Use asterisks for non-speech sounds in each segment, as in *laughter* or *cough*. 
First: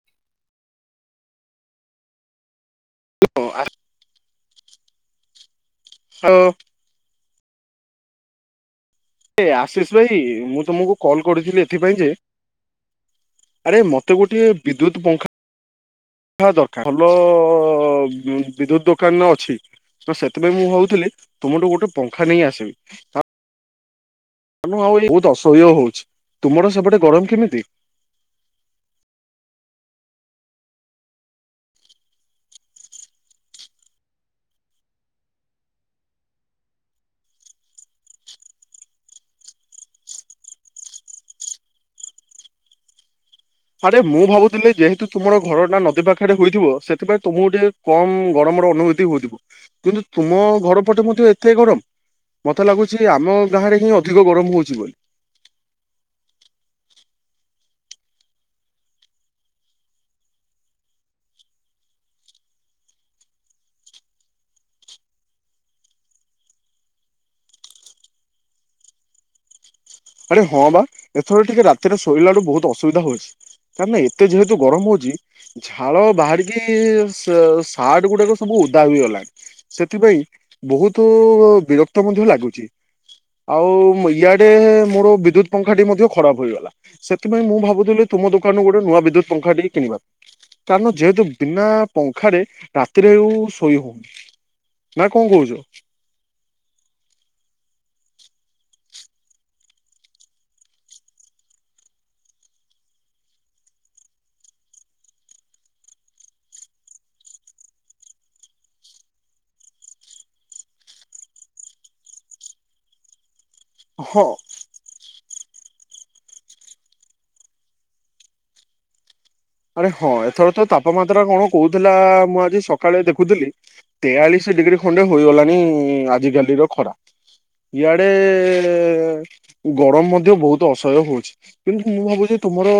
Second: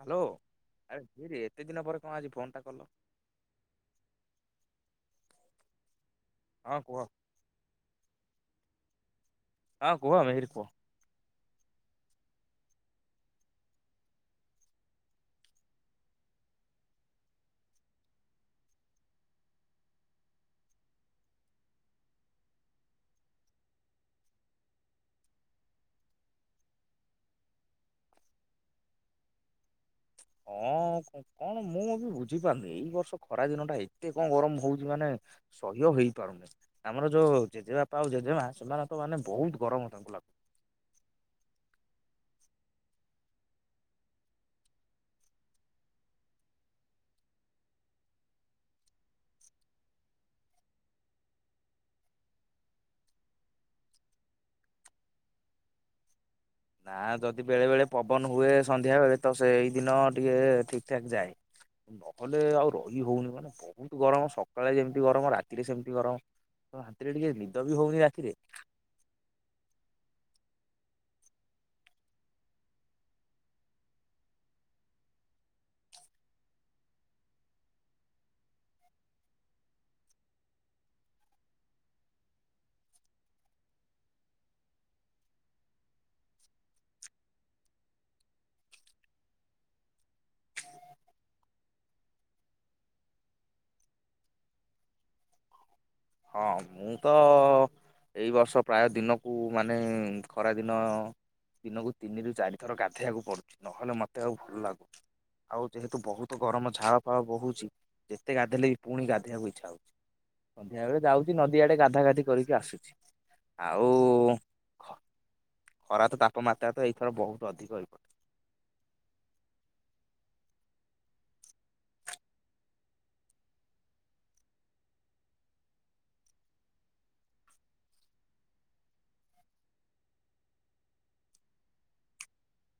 Hello, ଆରେ ଏରେ ଏତେ ଦିନ ପରେ କଣ ଆଜି ଫୋନ୍ ଟା କଲ। ହଁ ଆ ହଁ। ହଁ କୁହ। ହଁ ଆଶିଷ କୁହ ଭାଇ ମିହିର ମୁଁ କୁହ। ତମକୁ କଲ୍ କରିଥିଲି ଏଥିପାଇଁ ଯେ ଆରେ ମତେ ଗୋଟିଏ ବିଦ୍ୟୁତ ପଙ୍ଖା ଖା ଦରକାର ଭଲ ବିଦ୍ୟୁତ ଦୋକାନରେ ଅଛି। ତ ସେଥିପାଇଁ ମୁଁ ଭାବୁଥିଲି, ତୁମଠୁ ଗୋଟେ ପଙ୍ଖା ନେଇ ଆସିବି। *unintelligible* ବହୁତ ଅସହ୍ୟ ହଉଛି ତୁମର ସେପଟେ ଗରମ କେମିତି? ହଁ କ କଣ ମୁଁ ଆକୁ ବୁଝିପାରୁନି ଏଇ ବର୍ଷ ଖରା ଦିନ ଟା ଏତେ କଣ ଗରମ ହଉଛି ମାନେ ସହ୍ୟ ହେଇ ପାରୁନି ଆମର ଯୋଉ ଜେଜେବାପା ଆଉ ଜେଜେମା ସେମାନେ ତ ମାନେ ବହୁତ ଗରମ ତାଙ୍କୁ ଲାଗୁ ଆରେ ମୁଁ ଭାବୁଥିଲି ଯେହେତୁ ତୁମର ଘର ନା ନଦୀ ପାଖରେ ହୋଇଥିବ, ସେଥିପାଇଁ ତୁମକୁ ଟିକେ କମ ଗରମର ଅନୁଭୂତି ହଉଥିବ, କିନ୍ତୁ ତୁମ ଘର ପଟେ ମଧ୍ୟ ଏତେ ଗରମ? ମତେ ଲାଗୁଛି ଆମ ଗାଁରେ ହିଁ ଅଧିକ ଗରମ ହଉଛି ବୋଲି। ନା ଯଦି ବେଳେ ବେଳେ ପବନ ହୁଏ ସନ୍ଧ୍ୟାବେଳେ ତ ସେଇ ଦିନ ଟିକେ ଠିକ ଠାକ୍ ଯାଏ। ନହେଲେ ଆଉ ରହି ହଉନି ମାନେ ବହୁତ ଗରମ ସକାଳେ ଯେମିତି ଗରମ ରାତିରେ ସେମିତି ଗରମ। ହଁ ଶାନ୍ତିରେ ଟିକେ ନିଦ ବି ହଉନି ରାତିରେ। ଆରେ ହଁ ବା ଏଥର ଟିକେ ରାତିରେ ଶୋଇଲାଳୁ ବହୁତ ଅସୁବିଧା ହଉଛି। କାର୍ ନା ଏତେ ଯେହେତୁ ଗରମ ହଉଛି ଝାଳ ବାହାରିକି ସ-ସାଟ ଗୁଡାକ ସବୁ ଓଦା ହୋଇଗଲାଣି। ସେଥିପାଇଁ ବହୁତୁ ବିରକ୍ତ ମଧ୍ୟ ଲାଗୁଛି। ଆଉ ଉମ୍ ଇଆଡେ ମୋର ବିଦ୍ୟୁତ ପଙ୍ଖା ଟି ମଧ୍ୟ ଖରାପ ହୋଇଗଲା। ସେଥିପାଇଁ ମୁଁ ଭାବୁଥିଲି ତୁମ ଦୋକାନରୁ ଗୋଟେ ନୂଆ ବିଦ୍ୟୁତ ପଙ୍ଖା ଟି କିଣିବାକୁ କାରଣ ଯେହେତୁ ବିନା ପଙ୍ଖାରେ ରାତିରେ ଆଉ ଶୋଇ ହଉନି। ନା କଣ କହୁଛ? ହଁ ମୁଁ ତ ଏଇ ବର୍ଷ ପ୍ରାୟ ଦିନକୁ ମାନେ ଖରାଦିନ ଦିନକୁ ତିନି ରୁ ଚାରି ଥର ଗାଧେଇବାକୁ ପଡୁଛି, ନହେଲେ ମତେ ଆଉ ଭଲ ଲାଗୁ ଆଉ ଯେହେତୁ ବହୁତ ଗରମ ଝାଳ ଫାଳ ବହୁଛି, ଯେତେ ଗାଧେଇଲେ ବି ପୁଣି ଗାଧେଇଆକୁ ଇଛା ହଉଛି। ସବେଳେ ଯାଉଛି ନଦୀ ଆଡେ ଗାଧା ଗାଧି କରିକି ଆସୁଛି, ଆଉ ହଁ ଖ ଖରା ତ ତାପମାତ୍ରା ତ ଏଇଥର ବହୁତ ଅଧିକ ହୋଇପଡେ। ଆରେ ହଁ ଏଥର ତ ତାପମାତ୍ରା କଣ କହୁଥିଲା, ମୁଁ ଆଜି ସକାଳେ ଦେଖୁଥିଲି ତେୟାଳିଶି ଡିଗ୍ରୀ ଖଣ୍ଡେ ହୋଇଗଲାଣି ଆଜିକାଲିର ଖରା। ଇଆଡେ-ଏ ଗରମ ମଧ୍ୟ ବହୁତ ଅସହ୍ୟ ହଉଛି। କିନ୍ତୁ ମୁଁ ଭାବୁଛି ତୁମର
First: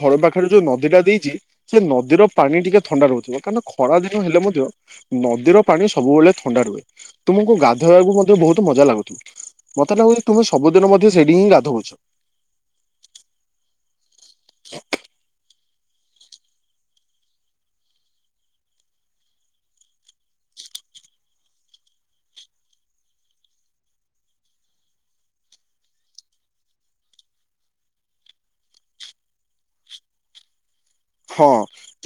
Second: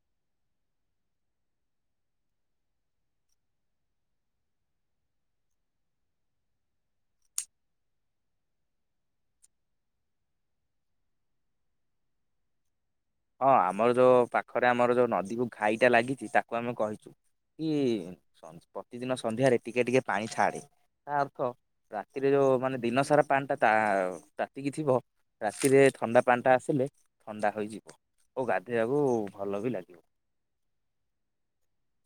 ଘର ପାଖରେ ଯୋଉ ନଦୀଟା ଦେଇଚି ସେ ନଦୀର ପାଣି ଟିକେ ଥଣ୍ଡା ରହୁଥିବ କାରଣ ଖରା ଦିନ ହେଲେ ମଧ୍ୟ ନଦୀର ପାଣି ସବୁବେଳେ ଥଣ୍ଡା ରୁହେ ତୁମକୁ ଗାଧୋଇବାକୁ ମଧ୍ୟ ବହୁତ ମଜା ଲାଗୁଥୁବ। ମତେ ଲାଗୁଚି ତୁମେ ସବୁଦିନ ମଧ୍ୟ ସେଠି ହିଁ ଗାଧଉଛ। ହଁ ଆମର ଯୋଉ ପାଖରେ ଆମର ଯୋଉ ନଦୀକୁ ଘାଇଟା ଲାଗିଚି ତାକୁ ଆମେ କହିଚୁ କି ପ୍ରତିଦିନ ସନ୍ଧ୍ୟାରେ ଟିକେ ଟିକେ ପାଣି ଛାଡେ ତା ଅର୍ଥ ରାତିରେ ଯୋଉ ମାନେ ଦିନ ସାରା ପାଣି ତା ତାତିକି ଥିବ ରାତିରେ ଥଣ୍ଡା ପାଣି ଟା ଆସିଲେ ଥଣ୍ଡା ହୋଇଯିବ ଓ ଗାଧୋଇବାକୁ ଭଲ ବି ଲାଗିବ। ହଁ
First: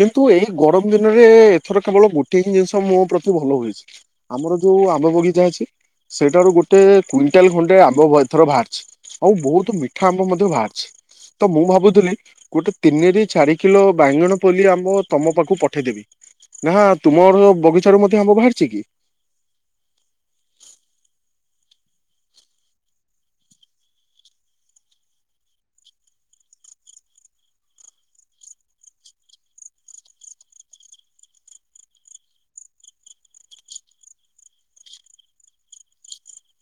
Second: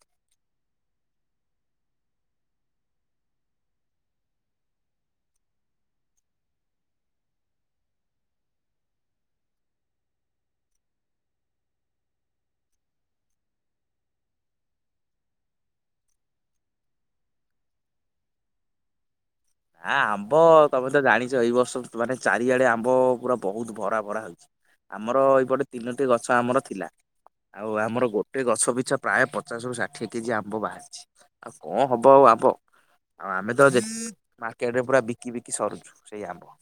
କିନ୍ତୁ ଏଇ ଗରମ ଦିନରେ ଏଥର କେବଳ ଗୋଟେ ହିଁ ଜିନିଷ ମୋ ପ୍ରତି ଭଲ ହୋଇଚି। ଆମର ଯୋଉ ଆମ୍ବ ବଗିଚା ଅଛି ସେଇଠାରୁ ଗୋଟେ କୁଇଣ୍ଟାଲ ଖଣ୍ଡେ ଆମ୍ବ ଏଥର ବାହାରିଛି। ଆଉ ବହୁତ ମିଠା ଆମ୍ବ ମଧ୍ୟ ବାହାରିଛି ତ ମୁଁ ଭାବୁଥିଲି ଗୋଟେ ତିନିରେ ଚାରି କିଲୋ ବାଇଗଣ ପଲି ଆମ ତମ ପାଖକୁ ପଠେଇଦେବି। ନା ତୁମର ବଗିଚାରୁ ମଧ୍ୟ ଆମ୍ବ ବାହାରିଚି କି? ଆ ଆମ୍ବ ତମେ ତ ଜାଣିଚ ଏଇ ବର୍ଷ ମାନେ ଚାରିଆଡେ ଆମ୍ବ ପୁରା ବହୁତ ଭରା ଭରା ହୋଇଚି। ଆମର ଏଇପଟେ ତିନୋଟି ଗଛ ଆମର ଥିଲା। ଆଉ ଆମର ଗୋଟେ ଗଛ ପିଛା ପ୍ରାୟ ପଚାଶରୁୁ ଷାଠିଏ କେଜି ଆମ୍ବ ବାହାରିଛି। ଆଉ କଣ ହବ ଆଉ ଆମ୍ବ ଆଁ ଆମେ ତ ଯେ ମାର୍କେଟ ରେ ପୁରା ବିକି ବିକି ସରୁଛୁ ସେଇ ଆମ୍ବ।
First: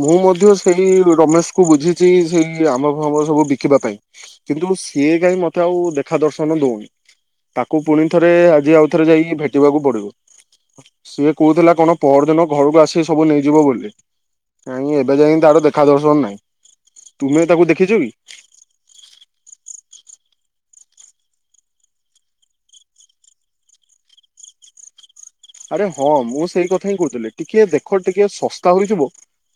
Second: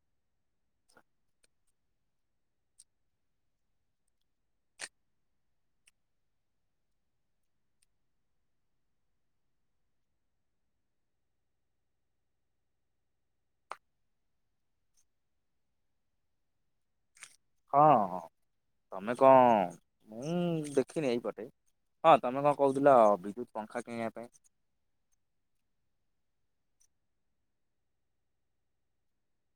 ମୁଁ ମଧ୍ୟ ସେଇ ରମେଶ କୁ ବୁଝିଛି ସେଇ ଆମ୍ବ ଫାମ୍ବ ସବୁ ବିକିବା ପାଇଁ। କିନ୍ତୁ ସିଏ କାଇଁ ମତେ ଆଉ ଦେଖା ଦର୍ଶନ ଦଉନି। ତାକୁ ପୁଣି ଥରେ ଆଜି ଆଉ ଥରେ ଯାଇକି ଭେଟିବାକୁ ପଡିବ। ସିଏ କହୁଥିଲା କଣ ପଅରଦିନ ଘରକୁ ଆସିକି ସବୁ ନେଇଯିବ ବୋଲି। କାଇଁ ଏବେ ଯାଇଁ ତାର ଦେଖା ଦର୍ଶନ ନାଇଁ। ହଁ ହଁ ତମେ କଣ, ମୁଁ ଦେଖିନି ଏଇପଟେ ହଁ ତମେ କଣ କହୁଥିଲ ବିଦ୍ୟୁତ୍ ପଙ୍ଖା କିଣିବା ପାଇଁ? ଆରେ ହଁ ମୁଁ ସେଇ କଥା ହିଁ କହୁଥିଲି ଟିକେ ଦେଖ ଟିକେ ଶସ୍ତା ହୋଇଥିବ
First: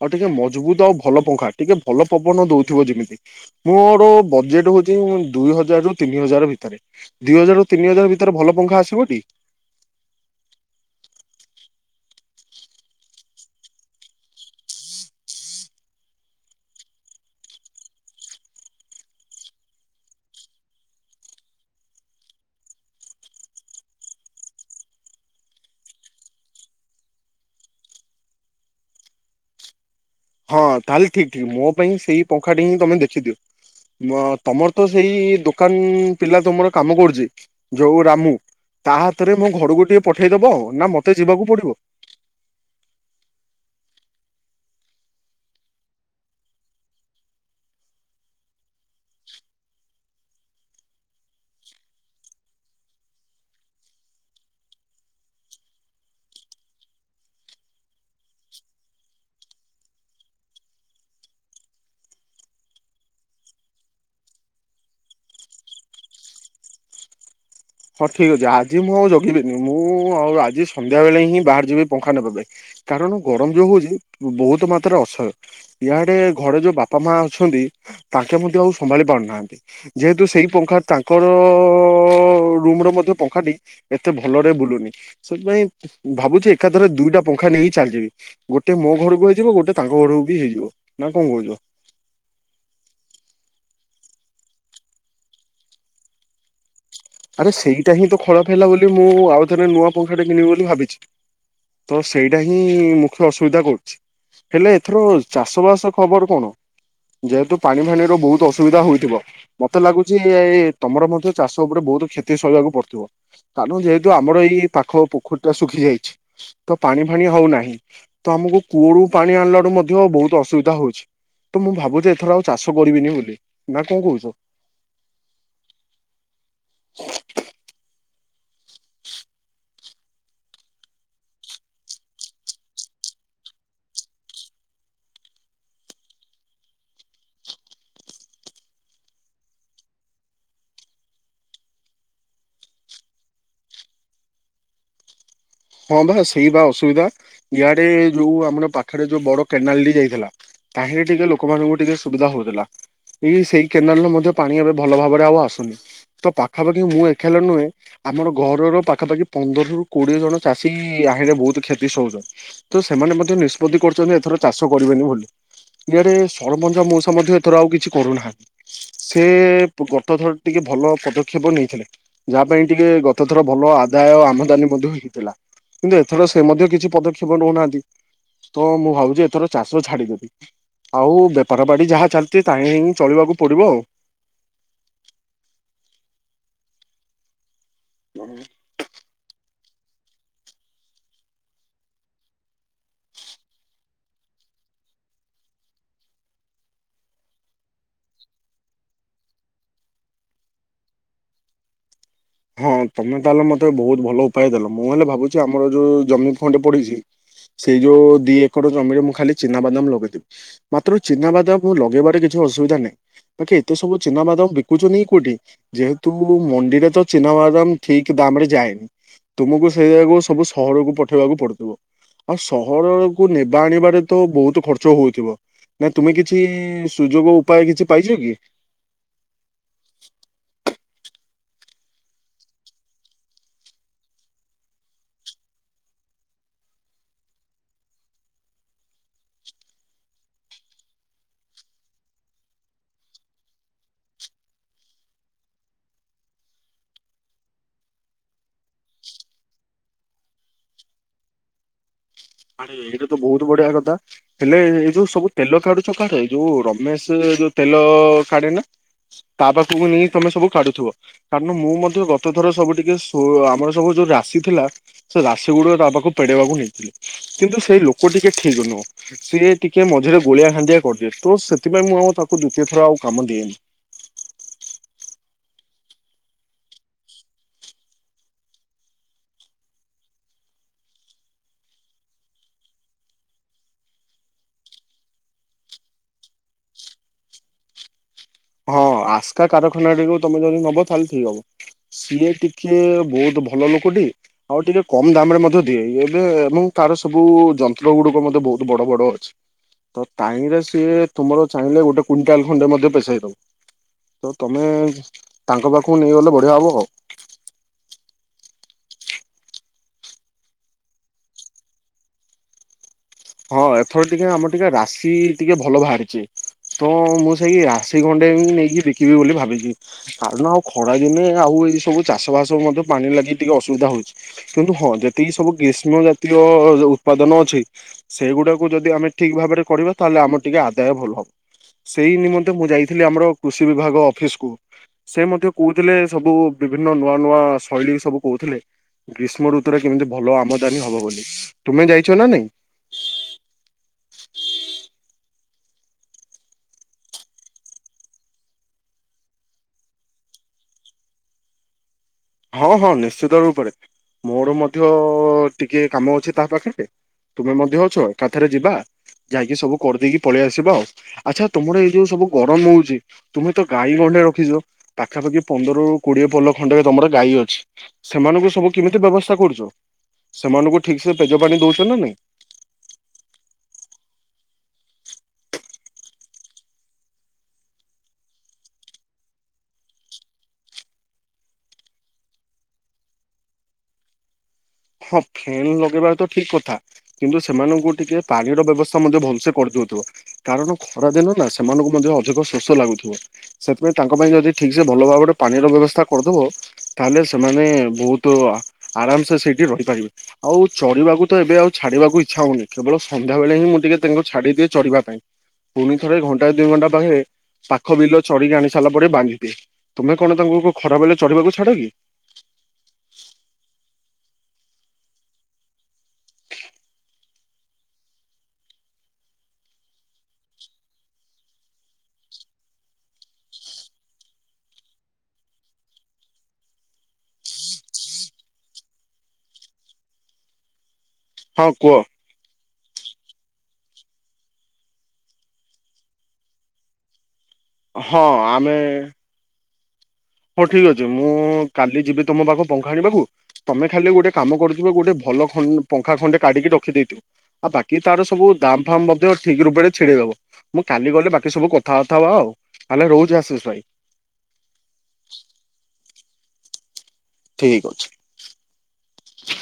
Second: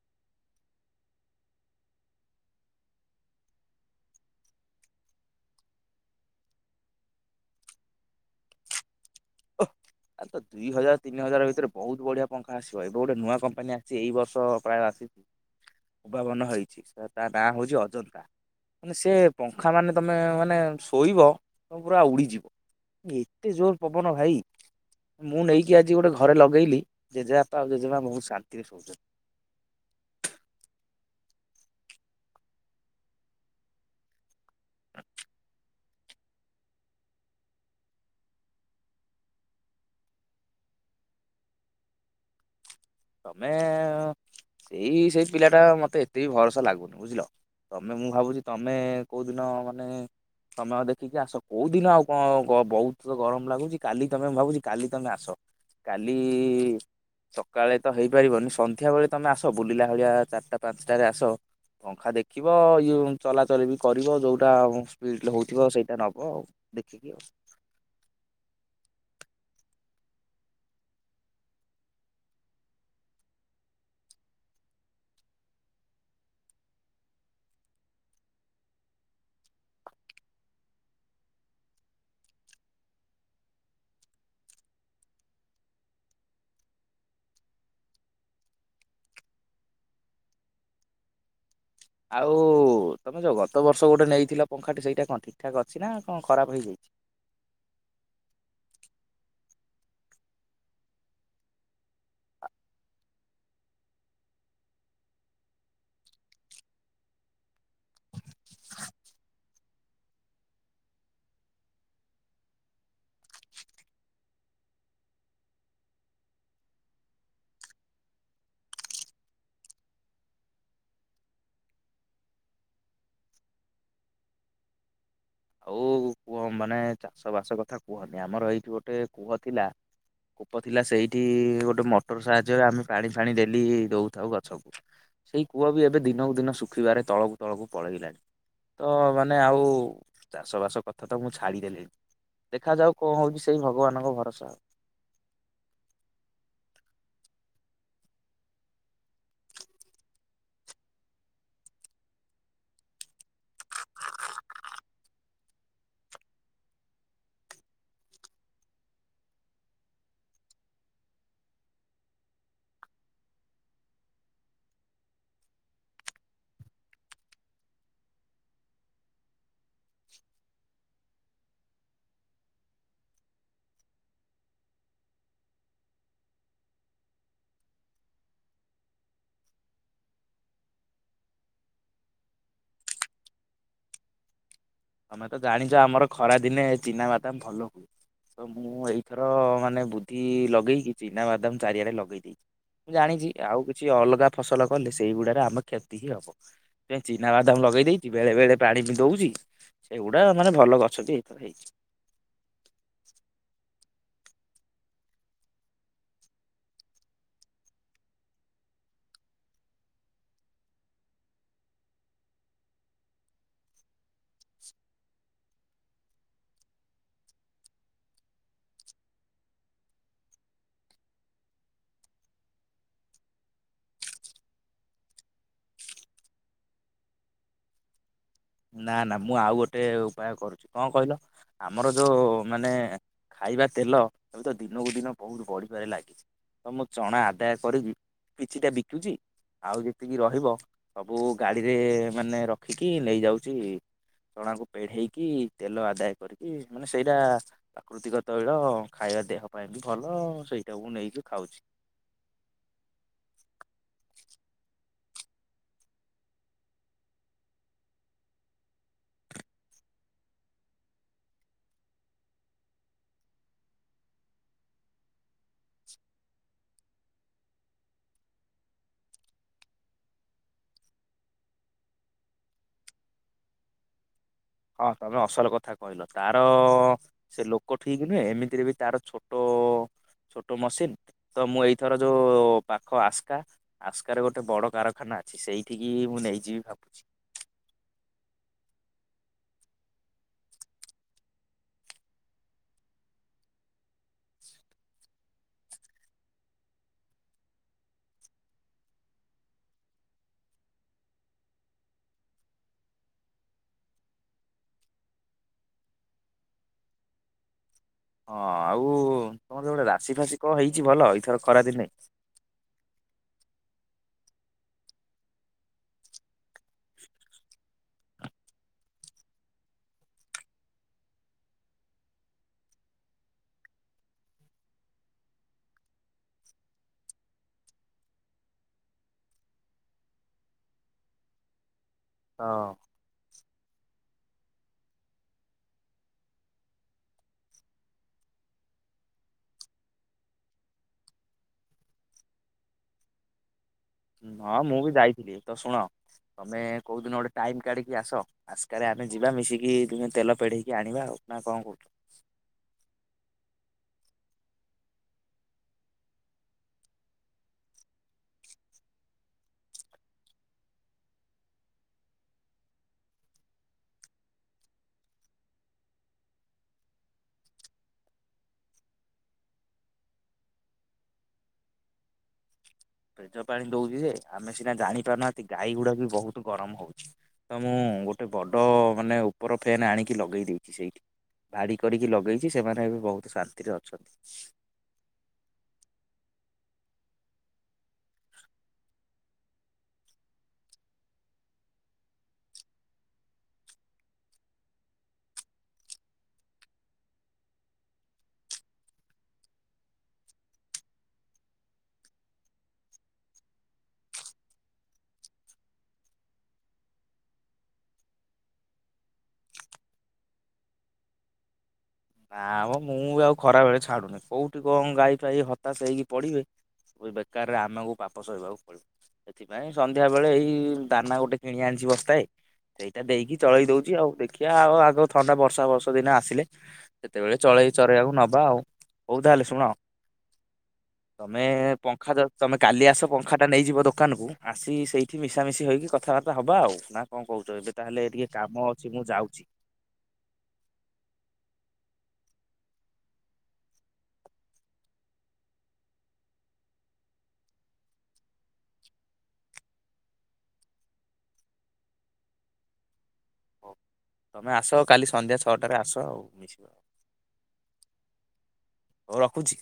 ଆଉ ଟିକେ ମଜବୁତ ଆଉ ଭଲ ପଙ୍ଖା ଟିକେ ଭଲ ପବନ ଦଉଥିବ ଯେମିତି। ମୋର ବଜେଟ୍ ହୋଉଚି ଦୁଇ ହଜାର ରୁ ତିନି ହଜାର ଭିତରେ। ଦୁଇ ହଜାରରୁ ତିନି ହଜାର ଭିତରେ ଭଲ ପଙ୍ଖା ଆସିବ ଟି? ଓ ଆଉ ତ ଦୁଇ ହଜାର ତିନି ହଜାର ଭିତରେ ବହୁତ ବଢିଆ ପଙ୍ଖା ଆସିବ, ଏବେ ଗୋଟେ ନୂଆ କମ୍ପାନୀ ଆସିଚି ଏଇ ବର୍ଷ ପ୍ରାୟ ଆସି *inaudible* ଉଭାବନ ହେଇଛି ତା ତା ନାଁ ହଉଛି ଅଜନ୍ତା। ମାନେ ସେ ପଙ୍ଖା ମାନେ ତମେ ମାନେ ଶୋଇବ ତମେ ପୁରା ଉଡିଯିବ। ଏତେ ଜୋର ପବନ ଭାଇ ମୁଁ ନେଇକି ଆଜି ଗୋଟେ ଘରେ ଲଗେଇଲି ଜେଜେବାପା ଆଉ ଜେଜେମା ବହୁତ ଶାନ୍ତି ରେ ଶୋଉଚନ୍ତି। ହଁ ତାହେଲେ ଠିକ ଠିକ ମୋ ପାଇଁ ସେଇ ପଙ୍ଖାଟି ହିଁ ତମେ ଦେଖିଦିଅ। ତମର ତ ସେଇ ଦୋକାନ ଇ ପିଲା ତମର କାମ କରୁଛି ଯୋଉ ରାମୁ। ତା ହାତରେ ମୋ ଘରକୁ ଟିକେ ପଠେଇଦବ ନା ମତେ ଯିବାକୁ ପଡିବ? ତମେ ଏ ସେଇ ସେଇ ପିଲା ଟା ମତେ ଏତେ ବି ଭରସା ଲାଗୁନି ବୁଝିଲ। ତମେ ମୁଁ ଭାବୁଛି ତମେ କୋଉଦିନ ମାନେ ସମୟ ଦେଖିକି ଆସ କୋଉ ଦିନ ଆଉ କଣ ବହୁତ ତ ଗରମ ଲାଗୁଚି କାଲି ତମେ ମୁଁ ଭାବୁଛି କାଲି ତମେ ଆସ। କାଲି ଇ ସକାଳେ ତ ହେଇପାରିବନି ସନ୍ଧ୍ୟାବେଳେ ତମେ ଆସ ବୁଲିଲା ଭଳିଆ ଚାରିଟା ପାଞ୍ଚଟାରେ ଆସ ପଙ୍ଖା ଦେଖିବ ଇୟୁ ଚଲାଚଲି ବି କରିବ ଯୋଉଟା ସ୍ପିଡ ହଉଥିବ ସେଇଟା ନେବ ଆଉ। ଦେଖିକି ଆଉ। ହଁ ଠିକ୍ ଅଛି ଆଜି ମୁଁ ଆଉ ଜଗିବିନି ମୁଁ ଆଉ ଆଜି ସନ୍ଧ୍ୟା ବେଳେ ହିଁ ବାହାର୍ଯିବି ପଙ୍ଖା ନେବା ପାଇଁ। କାରଣ ଗରମ ଯୋଉ ହଉଚି ବହୁତ ମାତ୍ରାରେ ଅସହ୍ୟ। ଯାହା ଟିକେ ଘରେ ଯୋଉ ବାପା ମା ଅଛନ୍ତି ତାଙ୍କେ ମଧ୍ୟ ଆଉ ସମ୍ଭାଳି ପାରୁନାହାନ୍ତି। ଯେହେତୁ ସେଇ ପଙ୍ଖା ତାଙ୍କର ରୁମର ମଧ୍ୟ ପଙ୍ଖାଟି ଏତେ ଭଲରେ ବୁଲୁନି। ସେଥିପାଇଁ ଭାବୁଚି ଏକାଥରେ ଦୁଇଟା ପଙ୍ଖା ନେଇ ଚାଲିଯିବି। ଗୋଟେ ମୋ ଘରକୁ ହେଇଯିବ ଗୋଟେ ତାଙ୍କ ଘରକୁ ବି ହେଇଯିବ, ନା କଣ କହୁଚ? ଆଉ ତମେ ଯୋଉ ଗତ ବର୍ଷ ଗୋଟେ ନେଇଥିଲ ପଙ୍ଖାଟେ ସେଇଟା କଣ ଠି ଠିକ୍ ଠାକ୍ ଅଛିନା କଣ ଖରାପ୍ ହେଇଯାଇଛି? ଆରେ ସେଇଟା ହିଁ ତ ଖରାପ ହେଲା ବୋଲି ମୁଁ ଆଉଥରେ ନୂଆ ପଙ୍ଖାଟେ କିଣିବି ବୋଲି ଭାବିଛି। ତ ସେଇଟା ହିଁ ମୁଖ୍ୟ ଅସୁବିଧା କରୁଚି। ହେଲେ ଏଥର ଚାଷବାସ ଖବର କଣ? ଯେହେତୁ ପାଣି ଫାଣିର ବହୁତ୍ ଅସୁବିଧା ହୋଇଥିବ? ମତେ ଲାଗୁଚି ଏ ତମର ମଧ୍ୟ ଚାଷ ଉପରେ ବହୁତ କ୍ଷତି ସହିବାକୁ ପଡ଼ିଥିବ କାରଣ ଯେହେତୁ ଆମର ଏଇ ପାଖ ପୋଖରିଟା ଶୁଖି ଯାଇଛି। ତ ପାଣି ଫାଣି ହଉନାହିଁ ତଆମକୁ କୂଅରୁୁ ପାଣି ଆଣିଲାରୁୁ ମଧ୍ୟ ବହୁତ୍ ଅସୁବିଧା ହଉଚି। ତ ମୁଁ ଭାବୁଚି ଏଥର ଆଉ ଚାଷ କରିବିନି ବୋଲି ନା କଁ କହୁଚ? ଆଉ କୁହ ମାନେ ଚାଷ ବାସ କଥା କୁହନି ଆମର ଏଇଠି ଗୋଟେ କୂଅ ଥିଲା କୂପ ଥିଲା ସେଇଠି ଗୋଟେ ମଟର ସାହାଯ୍ୟ ଆମେ ପାଣି ଫାଣି ଡେଲି ଦଉଥାଉ ଗଛକୁ। ସେଇ କୂଅବି ଏବେ ଦିନକୁ ଦିନ ଶୁଖିବାରେ ତଳକୁ ତଳକୁ ପଳେଇଲାଣି। ତ ମାନେ ଆଉ ଚାଷ ବାସ କଥାତ ମୁଁ ଛାଡ଼ିଦେଲିଣିି ଦେଖାଯାଉ କଣ ହଉଚି ସେଇ ଭଗବାନଙ୍କ ଭରସା। ହଁ ବା ସେଇବା ଅସୁବିଧା ଇଆଡ଼େ ଯୋଉ ଆମର ପାଖରେ ଯୋଉ ବଡ଼ କେନାଲଟି ଯାଇଥିଲା ତାହିଁଲେ ଟିକେ ଲୋକମାନଙ୍କୁ ଟିକେ ସୁବିଧା ହଉଥିଲା। ଏଇ ସେଇ କେନାଲରେ ମଧ୍ୟ ପାଣି ଏବେ ଭଲ ଭାବରେ ଆଉ ଆସୁନି। ତ ପାଖାପାଖି ମୁଁ ଏକାଲ ନୁହେଁ ଆମର ଘରର ପାଖାପାଖି ପନ୍ଦରରୁ କୋଡ଼ିଏ ଜଣ ଚାଷୀ ଆରେ ବହୁତ୍ କ୍ଷତି ସହୁଚ। ତ ସେମାନେ ମଧ୍ୟ ନିଷ୍ପତ୍ତି କରୁଚନ୍ତି ଏଥର ଚାଷ କରିବେନି ବୋଲି। ଆରେ ସରପଞ୍ଚ ମଉସା ମଧ୍ୟ ଏଥର ଆଉ କିଛି କରୁନାହାନ୍ତି। ସେ ଗତ ଥର ଟିକେ ଭଲ ପଦକ୍ଷେପ ନେଇଥିଲେ। ଯାହା ପାଇଁ ଟିକେ ଗତ ଥର ଭଲ ଆଦାୟ ଆମଦାନୀ ମଧ୍ୟ ହେଇଥିଲା। କିନ୍ତୁ ଏଥର ସେ ମଧ୍ୟ କିଛି ପଦକ୍ଷେପ ନଉନାହାନ୍ତି ତ ମୁଁ ଭାବୁଚି ଏଥର ଚାଷ ଛାଡିଦେବି। ଆଉ ବେପାର ବାଡ଼ି ଯାହା ଚାଲିଛି ତାହିେଁ ହିଁ ଚଳିବାକୁ ପଡ଼ିବ ଆଉ। ତମେତ ଜାଣିଚ ଆମର ଖରା ଦିନେ ଚିନାବାଦାମ ଭଲ ହୁଏ ଆଉ। ତ ମୁଁ ମୁଁ ଏଇଥର ମାନେ ବୁଦ୍ଧି ଲଗେଇକି ଚିନା ବାଦାମ ଚାରିଆଡ଼େ ଲଗେଇ ଦେଇଚି। ମୁଁ ଜାଣିଚି ଆଉ କିଛି ଅଲଗା ଫସଲ କଲେ ସେଇଗୁଡାରେ ଆମର କ୍ଷତି ହିଁ ହବ। ସେ ଚିନାବାଦାମ ଲଗେଇ ଦେଇଚି ବେଳେ ବଳେ ପାଣି ବି ଦଉଚି। ସେଗୁଡ଼ା ମାନେ ଭଲ ଗଛବି ଏଇଥର ହେଇଚି। ହଁ ତମେ ତାହେଲେ ମତେ ବହୁତ୍ ଭଲ ଉପାୟ ଦେଲ ମୁଁ ହେଲେ ଭାବୁଚି ଆମର ଯୋଉ ଜମି ଖଣ୍ଡେ ପଡ଼ିଚି ସେଇ ଯୋଉ ଦି ଏକର ଜମିରେ ମୁଁ ଖାଲି ଚିନାବାଦାମ ଲଗେଇବି। ମାତ୍ର ଚିନାବାଦାମ ଲଗେଇବାରେ କିଛି ଅସୁବିଧା ନାହିଁ। ବାକି ଏତେ ସବୁ ଚିନାବାଦାମ ବିକୁଛନ୍ତି କୋଉଠି ଯେହେତୁ ମଣ୍ଡିରେ ତ ଚିନାମଦାମ ଠିକ୍ ଦାମରେ ଯାଏନି ତୁମକୁ ସେ ଜାଗାକୁ ସବୁ ସହରକୁ ପଠେଇବାକୁ ପଡ଼ୁଥୁବ। ଆଉ ସହରକୁୁ ନେବା ଆଣିବାରେ ତ ବହୁତ୍ ଖର୍ଚ୍ଚ ହଉଥିବ। ନାଇ ତୁମେ କିଛି ସୁଯୋଗ ଉପାୟ କିଛି ପାଇଚ କି? ନା ନା ମୁଁ ଆଉ ଗୋଟେ ଉପାୟ କରୁଛି କଣ କହିଲ? ଆମର ଯୋଉ ମାନେ ଖାଇବା ତେଲ ଏବେ ତ ଦିନକୁ ଦିନ ବହୁତ ବଢିବାରେ ଲାଗିଛି। ତ ମୁଁ ଚଣା ଆଦାୟ କରି କିଛିଟା ବିକୁଛି। ଆଉ ଯେତିକି ରହିବ ସବୁ ଗାଡିରେ ମାନେ ରଖିକି ନେଇଯାଉଛି ଚଣାକୁ ପେଢେଇକି ତେଲ ଆଦାୟ କରିକି ମାନେ ସେଇଟା ପ୍ରାକୃତିକ ତୈଳ ଖାଇବା ଦେହ ପାଇଁ ବି ଭଲ ସେଇଟା ମୁଁ ନେଇକି ଖାଉଛି। ଆରେ ଏଇଟା ତ ବହୁତ ବଢିଆ କଥା। ହେଲେ ଏଇ ଯୋଉ ସବୁ ତେଲ କାଢୁଛ କାଡ ଯୋଉ ରମେଶ ଯୋଉ ତେଲ କାଢେ ନା? ତା ପାଖକୁ ନେଇକି ତମେ ସବୁ କାଢୁଥିବ। କାରଣ ମୁଁ ମଧ୍ୟ ଗତଥର ସବୁ ଟିକେ ସୁ ଆମର ସବୁ ଯୋଉ ରାଶି ଥିଲା। ସେ ରାଶି ଗୁଡିକ ତା ପାଖକୁ ପେଡେଇବାକୁ ନେଇଥିଲେ କିନ୍ତୁ ସେଇ ଲୋକ ଟିକେ ଠିକ ନୁହଁ। ସିଏ ଟିକେ ମଝିରେ ଗୋଳିଆ ଘାଣ୍ଟିଆ କରିଦିଏ ତ ସେଥିପାଇଁ ମୁଁ ଆଉ ତାକୁ ଦ୍ୱିତୀୟ ଥର ଆଉ କାମ ଦିଏନି। ହଁ ତମେ ଅସଲ କଥା କହିଲ ତାର ସେ ଲୋକ ଠିକ ନୁହେଁ ଏମିତିରେ ବି ତାର ଛୋଟ ଛୋଟ ମସିନ ତ ମୁଁ ଏଇଥର ଯୋଉ ପାଖ ଆସ୍କା ଆସ୍କାରେ ଗୋଟେ ବଡ କାରଖାନା ଅଛି ସେଇଠିକି ମୁଁ ନେଇଯିବି ଭାବୁଛି। ହଁ ଆସ୍କା କାରଖାନା ଟିକୁ ତମେ ଯଦି ନବ ତାହେଲେ ଠିକ ହବ। ସିଏ ଟିକେ ବହୁତ ଭଲ ଲୋକଟି ଆଉ ଟିକେ କମ ଦାମ ରେ ମଧ୍ୟ ଦିଏ ଏବେ ମୁଁ ତାର ସବୁ ଯନ୍ତ୍ର ଗୁଡିକ ମଧ୍ୟ ବହୁତ ବଡ ବଡ ଅଛି। ତ ତାଇଁରେ ସିଏ ତୁମର ଚାହିଁଲେ ଗୋଟେ କୁଇଣ୍ଟାଲ ଖଣ୍ଡେ ମଧ୍ୟ ପେସେଇଦବ। ତ ତମେ ତାଙ୍କ ପାଖକୁ ନେଇଗଲେ ବଢ଼ିଆ ହବ ଆଉ। ହଁ ଆଉ ତମର ଗୋଟେ ରାଶି ଫାଶି କଣ ହେଇଛି ଭଲ ଏଇଥର ଖରାଦିନେ? ହଁ ଏଥର ଟିକେ ଆମର ଟିକେ ରାଶି ଟିକେ ଭଲ ବାହାରିଛି। ତ ମୁଁ ସେଇ ରାଶି ଖଣ୍ଡେ ନେଇକି ବିକିବି ବୋଲି ଭାବିଛି। କାରଣ ଆଉ ଖରା ଦିନେ ଆଉ ଏଇ ସବୁ ଚାଷବାସ ମଧ୍ୟ ପାଣି ଲାଗି ଟିକେ ଅସୁବିଧା ହଉଛି। କିନ୍ତୁ ହଁ ଯେତିକି ସବୁ ଗ୍ରୀଷ୍ମ ଜାତୀୟ ଉତ୍ପାଦନ ଅଛି। ସେଇଗୁଡାକୁ ଯଦି ଆମେ ଠିକ ଭାବରେ କରିବା ତାହେଲେ ଆମର ଟିକେ ଆଦାୟ ଭଲ ହବ ସେଇ ତ ନିମନ୍ତେ ମୁଁ ଯାଇ ଯାଇଥିଲ ଆମର କୃଷି ବିଭାଗ ଅଫିସକୁୁ। ସେ ମଧ୍ୟ କହୁଥିଲେ ସବୁ ବିଭିନ୍ନ ନୂଆ ନୂଆ ଶୈଳୀ ସବୁ କହୁଥିଲେ। ଗ୍ରୀଷ୍ମ ଋତୁରେ କେମିତି ଭଲ ଆମଦାନୀ ହବ ବୋଲି ତୁମେ ଯାଇଛ ନା ନାଇଁ? ହଁ ମୁଁ ବି ଯାଇଥିଲି ତ ଶୁଣ ତମେ କୋଉଦିନ ଗୋଟେ ଟାଇମ କାଢିକି ଆସ। ଆସ୍କରେ ଆମେ ଯିବା ମିଶିକି ତୁମେ ତେଲ ପେଢେଇକି ଆଣିବା ଆଉ ନା କଣ କହୁଛ? ହଁ ହଁ ନିଶ୍ଚିତ ରୂପରେ ମୋର ମଧ୍ୟ ଟିକେ କାମ ଅଛି ତା ପାଖରେ। ତୁମେ ମଧ୍ୟ ଅଛ ଏକାଥରେ ଯିବା ଯାଇକି ସବୁ କରିଦେଇକି ପଳେଇ ଆସିବା ଆଉ। ଆଚ୍ଛା ତୁମର ଏଇ ଯୋଉ ସବୁ ଗରମ ହଉଛି ତୁମେ ତ ଗାଈ ଗଣ୍ଡେ ରଖିଛ। ପାଖାପାଖି ପନ୍ଦରରୁ କୋଡିଏ ପୋଲ ଖଣ୍ଡ ତମର ଗାଈ ଅଛି ସେମାନଙ୍କୁ ସବୁ କେମିତି ବ୍ୟବସ୍ଥା କରୁଛ? ସେମାନଙ୍କୁ ଠିକସେ ପେଜପାଣି ଦେଉଛନ୍ତି ନା ନାହିଁ? ଫେଜ ପାଣି ଦଉଛି ଯେ ଆମେ ସିନା ଜାଣିପାରୁନାହାନ୍ତି ଗାଈ ଗୁଡାକୁ ବି ବହୁତ ଗରମ ହଉଛି। ତ ମୁଁ ଗୋଟେ ବଡ଼ ମାନେ ଉପର ଫ୍ୟାନ ଆଣିକି ଲଗେଇ ଦେଇଛି ସେଇଠି। ଭାଡି କରିକି ଲଗେଇଛି ସେମାନେ ଏବେ ବହୁତ ଶାନ୍ତିରେ ଅଛନ୍ତି। ହଁ ଫ୍ୟାନ ଲଗେଇବା ତ ଠିକ କଥା। କିନ୍ତୁ ସେମାନଙ୍କୁ ଟିକେ ପାଣିର ବ୍ୟବସ୍ଥା ମଧ୍ୟ ଭଲସେ କରିଦଉଥିବ। କାରଣ ଖରା ଦିନ ନା ସେମାନଙ୍କୁ ମଧ୍ୟ ଅଧିକ ଶୋଷ ଲାଗୁଥିବ। ସେଥିପାଇଁ ତାଙ୍କ ପାଇଁ ଯଦି ଠିକ୍ ସେ ଭଲ ଭାବରେ ପାଣିର ବ୍ୟବସ୍ଥା କରିଦବ। ତାହେଲେ ସେମାନେ ବହୁତ ଆରାମ ସେ ସେଇଠି ରହିପାରିବେ। ଆଉ ଚରିବାକୁ ତ ଏବେ ଆଉ ଛାଡିବାକୁ ଇଚ୍ଛା ହଉନି କେବଳ ସନ୍ଧ୍ୟାବେଳେ ହିଁ ମୁଁ ଟିକେ ତାଙ୍କୁ ଛାଡ଼ିଦିଏ ଚରିବା ପାଇଁ। ପୁଣି ଥରେ ଘଣ୍ଟାଏ ଦୁଇ ଘଣ୍ଟା ପାଖରେ ପାଖ ବିଲ ଚରିକି ଆଣି ସାରିଲା ପରେ ବାନ୍ଧିଦିଏ। ତୁମେ କଣ ତାଙ୍କୁ କୁ ଖରା ବେଲେ ଚରିବାକୁ ଛାଡ଼ କି? ନା ମ ମୁଁ ଆଉ ଖରାବେଳେ ଛାଡୁନି କୋଉଠି କଣ ଗାଈ ଫାଇ ହତାଶ ହେଇକି ପଡିବେ। *unintelligible* ବେକାରରେ ଆମକୁ ପାପ ସହିବାକୁ ପଡିବ। ସେଥିପାଇଁ ସନ୍ଧ୍ୟା ବେଳେ ଏଇ ଦାନା ଗୋଟେ କିଣି ଆଣିଛି ବସ୍ତାଏ। ସେଇଟା ଦେଇକି ଚଳେଇ ଦଉଛି ଆଉ ଦେଖିବା ଆଉ ଆଗ ଥଣ୍ଡା ବର୍ଷା ବର୍ଷା ଦିନ ଆସିଲେ। ସେତେବେଳେ ଚଳେଇ ଚରେଇବାକୁ ନବା ଆଉ ହଉ ତାହେଲେ ଶୁଣ। ତମେ ହଁ କୁହ ପଙ୍ଖା ତମେ କାଲି ଆସ ପଙ୍ଖାଟା ନେଇଯିବ ଦୋକାନକୁ ଆସି ସେଇଠି ମିଶାମିଶି ହୋଇକି କଥାବାର୍ତ୍ତା ହେବା ଆଉ ନା କଣ କହୁଛ ଏବେ। ତାହେଲେ ହଁ ଟିକେ କାମ ଆମେ ଅଛି ମୁଁ ଯାଉଛି। ହଉ ଠିକ ଅଛି ମୁଁ କାଲି ଯିବି ତୁମ ପାଖକୁ ପଙ୍ଖା ଆଣିବାକୁ। ତମେ ଖାଲି ଗୋଟେ କାମ କରିଥିବ ଗୋଟେ ଭଲ ଖ ପଙ୍ଖା ଖଣ୍ଡେ କାଢିକି ରଖିଦେଇଥିବ। ଆଉ ବାକି ତାର ସବୁ ଦାମ ଫାମ ମଧ୍ୟ ଠିକ ରୂପରେ ଛିଡେଇ ଦବ। ମୁଁ କାଲି ଗଲେ ବାକି ସବୁ କଥାବାର୍ତା ହବା ଆଉ ତାହେଲେ ରହୁଛି ଆଶିଷ ହଉ, ଭାଇ। ତମେ ଆସ କାଲି ସନ୍ଧ୍ୟା ଛଅଟାରେ ଆସ ଆଉ ମିଶିବା। ଠିକ୍ ଅଛି। ହଉ ରଖୁଛି।